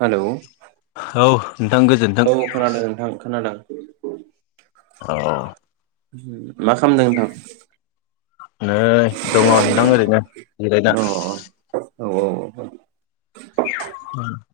Hello औ नोंथां गोजोन्थों। औ खोनादों नोंथां खोनादों औ मा खामदों नोंथां? नै दङ' नोंथां ओरैनो जिरायना। अ औ औ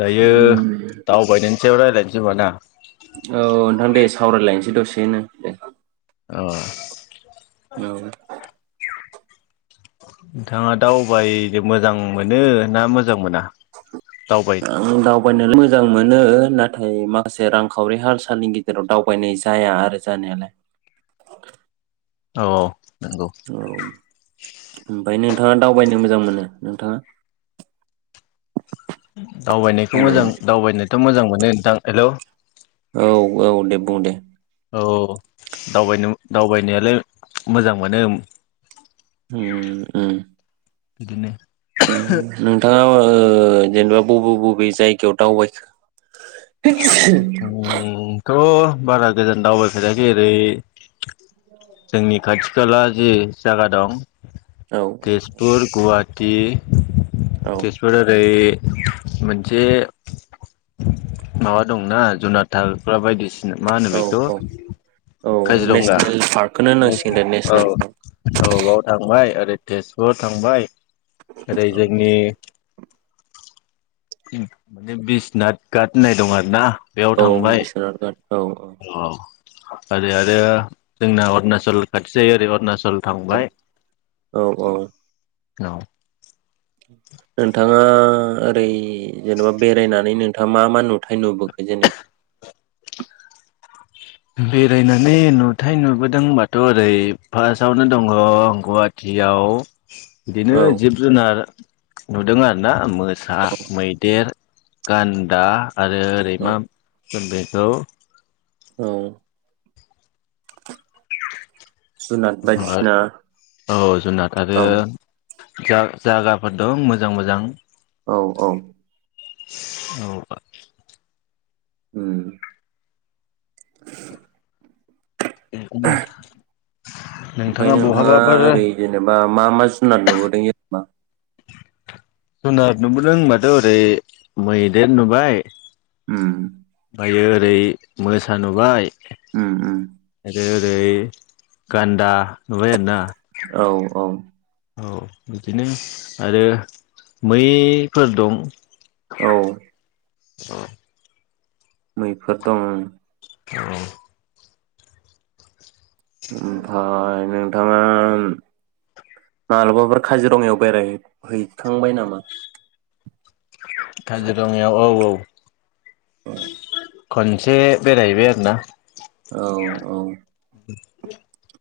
दायो दावबायनि सायाव रायलायन्सै होमबा ना? औ नोंथां दे सावरायलायनोसै दसेनो दे। अ औ नोंथाङा दावबायनो मोजां मोनो ना मोजां मोना? दावबाय आं दावबायनानै मोजां मोजां मोनो नाथाय माखासे रांखावरि हाल सालनि गेजेराव दावबायनाय जाया आरो जानायालाय। औ नंगौ औ ओमफ्रायनो नोंथाङा दावबायनो मोजां मोनो नोंथाङा? दावबायनायखौ हेलौ मोजां दावबायनो मोजां मोनो नोंथां हेलौ औ औ दे बुं दे औ दावबायनो दावबायनायालाय मोजां मोनो। हु उम बिदिनो ओं नोंथांङा ओ जेनेबा बबे बबे जायगायाव दावबायखो? [unintelligible] थ' बारा गोजान दावबायफेराखै ओेरै जोंनि खाथि खाला जि जागा दं औ तेजपुर, गुवाहा टि औ तेजपुर ओरै मोनसे माबा दंना जुनादथाग्रा बायदिसि फिनो मा होनो औ बेखौ औ औ काजिरंगा नेसनेल पार्कखौनो होनांसिगोन दे औ नेसनेल पार्क औ बाव थांबाय बे तेजपुराव थांबाय ओरै औ जोंनि इन माने बिस्नाथ गाट होननाय दं आरो ना। औ बिसोनाथ गाट अह [unintelligible] ओरै आरो जोंना उनासल खाथि जायो ओरै अरना अ औ औ औ नोंथांङा ओरै जेनेबा बेरायनानै नोंथांङा मा मा नुथाय नुबोखो जेनेबा? बेरायनानै नुथाय नुबोदोंबाथ' ओरै फार्स्टआवनो दंङ गुवाहाटियाव बिदिनो औ जिब जुनार नुदों आरो ना मो सा, मैदेर गान्दा आरो ओरै औ मा सो बेखौ औ [unintelligible] जुनाद बायदिसिना [unintelligible] औ जुनाद आरो औ जा-जागाफोर दं मोजां मोजां। औ औ। औबा। उम। बिदिनो ओमफाय नोंथाङा ओरै जेनेबा मा मा जुनार नुबोद [unintelligible] जुनाद नुबोदों होनबाथ' ओरै मैदेर नुबाय। हम। ओमफायो ओरै मोसा नुबाय। उम उम आरोे ओरै। गान्दा नुबार आरोना। औ औ। औ बिदिनो आरो मैफोर दं। औ अ। मैफोर दं उम। [unintelligible] ओमफाय नोंथाङा मालाबाफोर काजिरङायाव बेरायहैफ हैखांबाय नामा? काजिरङायाव औ औ। [unintelligible] खनसे बेरायहैबाय आरो ना‌। औ औ‌। [inaudible]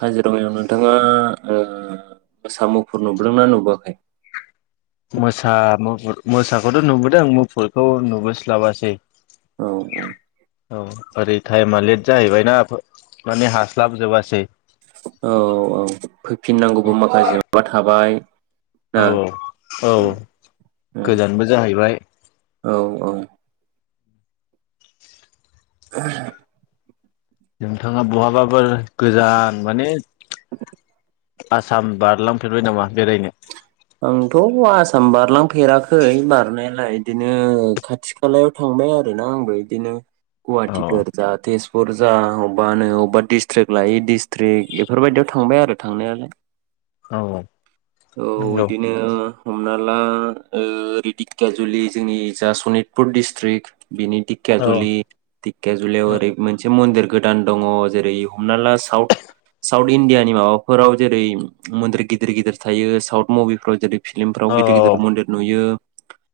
काजिरङायाव नोंथाङा ओ मोसा मुफुर नुबोदोंनाा नुबोआखै? मोसा मुफुर मोसाखौथ नुबोदों मुफुरखौ नुबोस्लाबासै। औ औ ओरै टाइमा लेट जाहैबायना फो माने हास्लाबजोबासै। औ औ फैफिननांगौबो माखासे माबा थाबाय। ना औ औ गोजानबो जाहैबाय। औ ओह नोंथाङा बहाबफोर गोजान माने। आसाम बारलांफेरबाय नामा बेरायनो? आंथ आसाम बारलांफेराखै बारनायालाय इदिनो खाथि खालायाव थांबाय आरोना आंबो इदिनो। औ गुवाहाटिफोर जा तेजपुरज जा अबबानो अबबा डिस्ट्रेक लायि डिस्ट्रेक एफोरबायदियाव थांबाय आरो थांनायालाय। औ अंगौ ओ हमना ला ओ रिदिककिया जुलि जोंनि जा सनितपुर डिस्ट्रिक्ट। बिनि औ धिककियााजुलि धिककियााजुलियाव औ ओरै मोनसे मन्दिरग गोदान दङ जेरै हमना ला साउथ साउथ इण्डियानि माबाफोराव जेरै मन्दिर गिदिर गिदिर थायो साउथ। मभिफोराव जेदैफ। फिलिमफोराव औ गिदिर गिदिर मन्दिर नुयो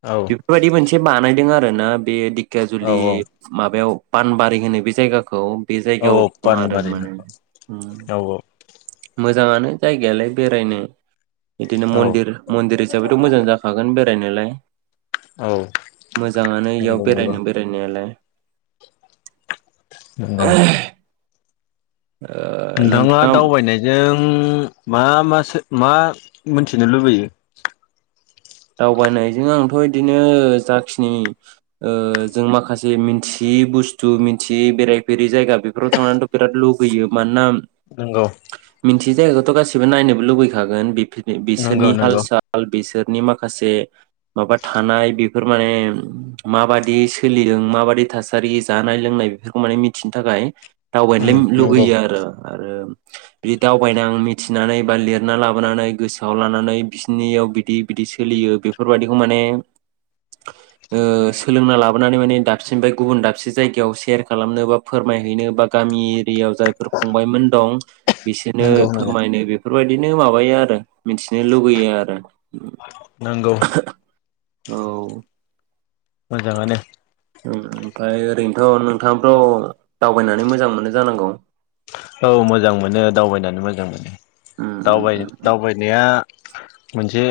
औ औ बेफोरबायदि मोनसे बानायदों आरो आरो ना बे दिक दिकेेयाजुलि औ माबायाव पानबारि होनो बे जायगाखौ बे औ जायगायाव दं आरो पानबारि ना माने औ मोजाङानो जायगायालाय बेरायनो बिदिनो औ मन्दिर मन्दिर हिसाबैथ' मोजां जाखागोन बे रायनोलाय औ मोजाङानो इयाव नंगौ नंगौ बेरायनो बेरायनायालाय नंगौ नोंथाङा दावबायनायजों मा मासो मा मोनथिनो लुबैयो दावबायनायजों आंथ' बिदिनो जाखिनि ओ जों माखासे मिथियै बुस्थु मिथियै बेरायफेरै जायगा बेफोराव थांनानैथ' बिराद लुगैयो मानोना नंगौ न्थियौ जायगाखौथ' गासिबो नायनोबो लुुबैखागोन बि नंगौ बिसोरनि हाल नंगौ साल बिसोर नि माखासे माबा थानाय बे बेफोर माने माबादि सोलिदों माबादि थासारि जानाय लोंनाय बेफोरखौ माने मिथिनो थाखाय उम दावबायनोलाय नंगौ लुगैयो आरो आरो बिदि दावबायना आ मिथिनानै बा लिरना लाबोनानै गोसोआव लानानै बिसोरनियाव बिदि बिदि सोलियो बेफोरबायाददिखौ माने ओ सोलोंना लाबोनानै माने दाबसेनिफ्राय गुबुन दाबसे जायगायाव सेयार खालामनो बा फोरमायहैनो बा गामि एरियायाव जायफोर फंबायमोन दं बिसोरनो नंगौ नंगौ फोरमायनो बेफोर बेफोरबायदिनो माबायो आरो मिथिनो लुुबैयो आरो नंगौ औ मोजाङानो ओंओमफ्राय ओरैनोथ' नोंथाङाथ' दावबायनानै मोजां मोनो जानांगौ औ मोजां मोनो दावबायनानै मोजां मोनो उम उम उम दावबायनाया मोनसे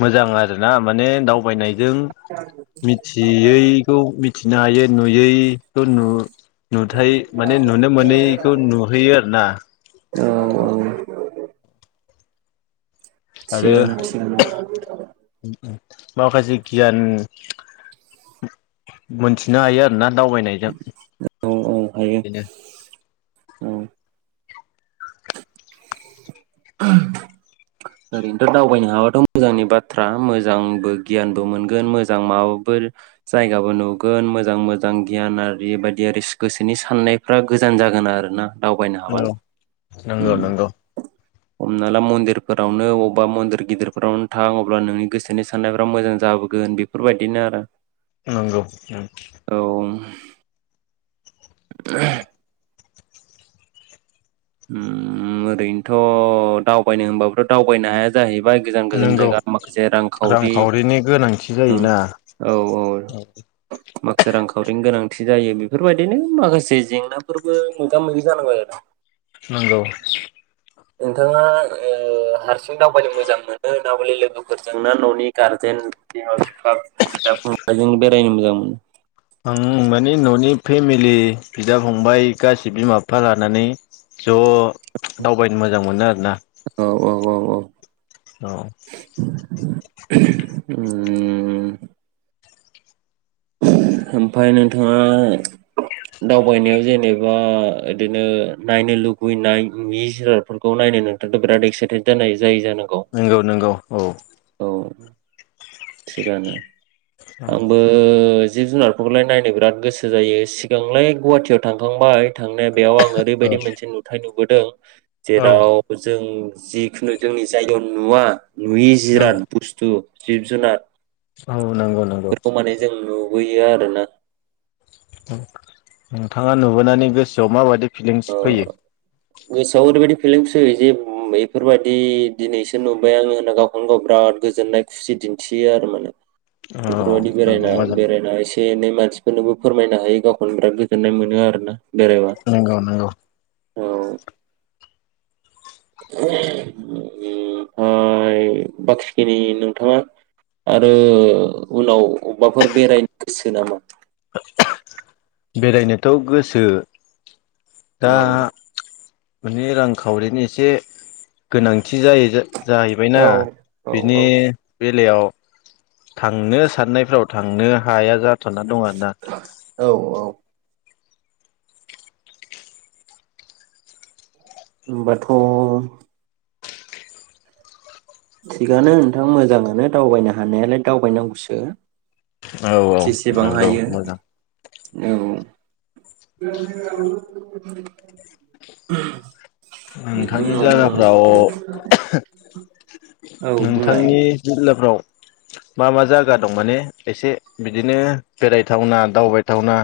मोजां आरोना माने दावबायनाय जों मिथियैखौ मि नायननो हायो नुयैखो' नु नुथाय माने नु नो मोनैखौ नुहैयो आरो ना औ औ आरो थिगानो थिगानो माखासे गियान मोनथिनो हायो आरो ना दावबायनायजों औ औ हायो बिनो औ [inaudible] ओरैनोथ' दावबायनो हाबाथ' मोजांनि बाथ्रा मोजांबो गियानबो मोनगोन मोजां माबाफोर जायगाबो नुगोन मोजां मोजां गियान आरि बायदि आरो गोसोनि साननायफ्रा गोजान जागोन आरो ना। दावबायनो औ हाबा नो नंगौ उम नंगौ हमना ला मन्दिर फोरावनो अबेबा मन्दिर गिदिरफोरावनो थां अब्ला नोंनि गोसोनि साननायफोरा मोजां जाबोगोन बेफोरबायदिनो आरो नंगौ उम औ [inaudible] उम ओरैनोथ' दावबायनो होनबाबोथ' दावबायनो हाया जाहै बाय गोजान गोजान नंगौ जायगा माखासे रां खावरि रांखावरिनि गोनांथि ओं जायोना औ औ माखासे रांखावरिनि गोनां थि जायो बेफोरबायदिनो माखासे जेंनाफोरबो मोगा मोगि जानांगौ आरो नंगौ। नोंथाङा ओ हारसिं दावबायनो मोजां मोनो ना बलि लोगोफोरजों ना न'नि गारजेन बिमा बि फा, बिदा, फंबायजों दायनो मोजां मोनो। आं माने न'नि फेमिलि बिदा, फंबाय गासै बिमा-बिफा लानानै ज' दावबायनो मो जां मोनो आरो ना। औ औ औ औ औ उम ओमफाय नोंथाङा दावबायनायाव जेनेबा इदिनो नायनो लुगैनाय मि-जिरादफोरखौ नायनो नोंथाङा बिराद एक्साइटेड जानाय जायो जानां नंगौ नंगौ औ थिगानो आंबो जिब-जुनारफोरखौलाय नायनो बिराद गोसो जायो सिगांलाय गुवाहाटियाव थांखांबाय थांनाय बेयाव आं औ ओरैबायदि मोनसे नुथाय नुबो दों। औ जेराव जों जिखुनु जोंनि जायगायाव नुवा नुयि नंगौ जिराद बुस्थु जिब-जुनार औ नंगौ। नंगौ बेफोरखौ माने जों नु नुयो आरो ना। नोंथाङा नुबोनानै गोसोआव माबायदि फिलिंस ओ फैयो। गोसोआव ओरैबायदि फेलिंच फैयो जे बेफोरबायदि दिनैसो नुबाय आङो होनना गावखौनो गाव बिराद गोजोननाय खुसि दिन्थियो आरो माने। औ बेफोरबायदि नंगौ बेरायना मोजां बेरायना एसे एनै मान मानसिफोरनोबो फोरमायनो हायो गावखौनो बिराद गोजोन्नाय मोनो आरो ना। नोंगौ नोंगौ। औ [unintelligible] ओमफ्राय बाखि खिनि नोंथाङा आरो उनाव अबावबाफोर बेरायनो गोसो नामा? बेरायनोथ' गोसो। दा औ माने रांखावरिनि एसे गोनांथि जायो। औ जाहैबायना औ बिनि औ बे बेलायाव थांनो साननायफ्राव थांनो हाया जाथ'ना दं। आरोना औ औ होमबाथ' थिगानो नोंथां मोजाङानो दावबायनो हानायालाय दावबायनांगौसो। औ औ जेसेबां नंगौ हायो मोजां। औ [unintelligible] बिदि नोंथांनि नो जायगाफ्राव नोंथांनि जिल्ला फ्राव मा मा जायगा दं माने एसे बिदिनो बेरायथावना दावबायथावना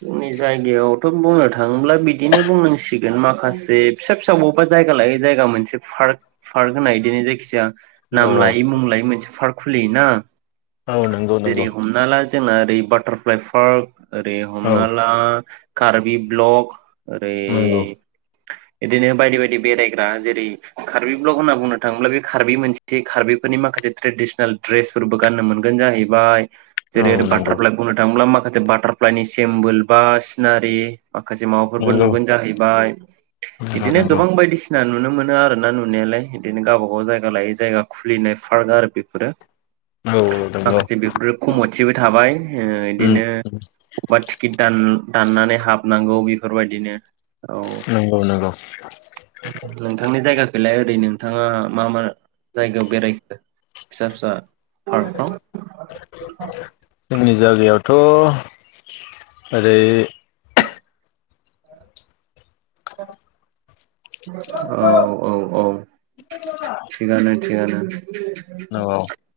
जोंनि जायगायावथ' बुंनो थाङोब्ला बिदिनो बुंनांसिगोन माखासे फिसा फिसा बबेबा जायगा लायो जायगा मोनसे पार्क पार्क होननाय बिदिनो जायखिजाया औ नाम लायै मुं लायै मोनसे फार्क खुलियोना। औ नंगौ जेरै नंगौ। हमना ला जोंना ओरै बाटारफ्लाइ पार्क ओरै औ हमना ला कारबि ब्लक ओरै नंगौ बिदिनो बायदि बायदि बेरायग्रा जेरै कार्बि ब्लग होनना बुंनो थाङोब्ला बे कार्बि मोनसे कार्बिफोरनि माखासे ट्रेडिसनेल ड्रेसफोरबो गाननो मोनगोन जाहैबाय औ जेरै नंगौ बाटारफ्लाइ बुंनो थांब्ला मा बाटारफ्लायनि सि सेम्बोल बा सिनारि। माखासे माबाफोरबो नंगौ नुगोन जाहैबाय नंगौ बिदिनो नंगौ गोबां बायदिसि ना नुनो मोनो आरो ना नुनायालाय बिदिनो गावबा गाव जायगा लायै जायगा खुलिनाय फार्क आरो बेफोरो। औ औ नंगौ माखासे बेफोर खमथिबो थाबाय ओ उम इदिनो बा टिकिट दान दाननानै हाबनांगौ बेफोरबायदिनो औ नंगौ नंगौ नोंथांनि जायगाखैलाय ओरैनो नोंथाङा मा मा जायगायाव बेरायखो फिसा फिसा फार्कफ्राव जागायावथ' ओरै [unintelligible] औ औ औ थिगानो थिगानो औ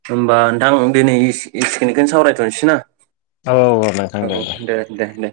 होमबा दा नोंथांं दिनै एस-एसिनिकिनिखौनो सावरायथ'नोसै ना। औ औ नोथां दे दे। औ दे दे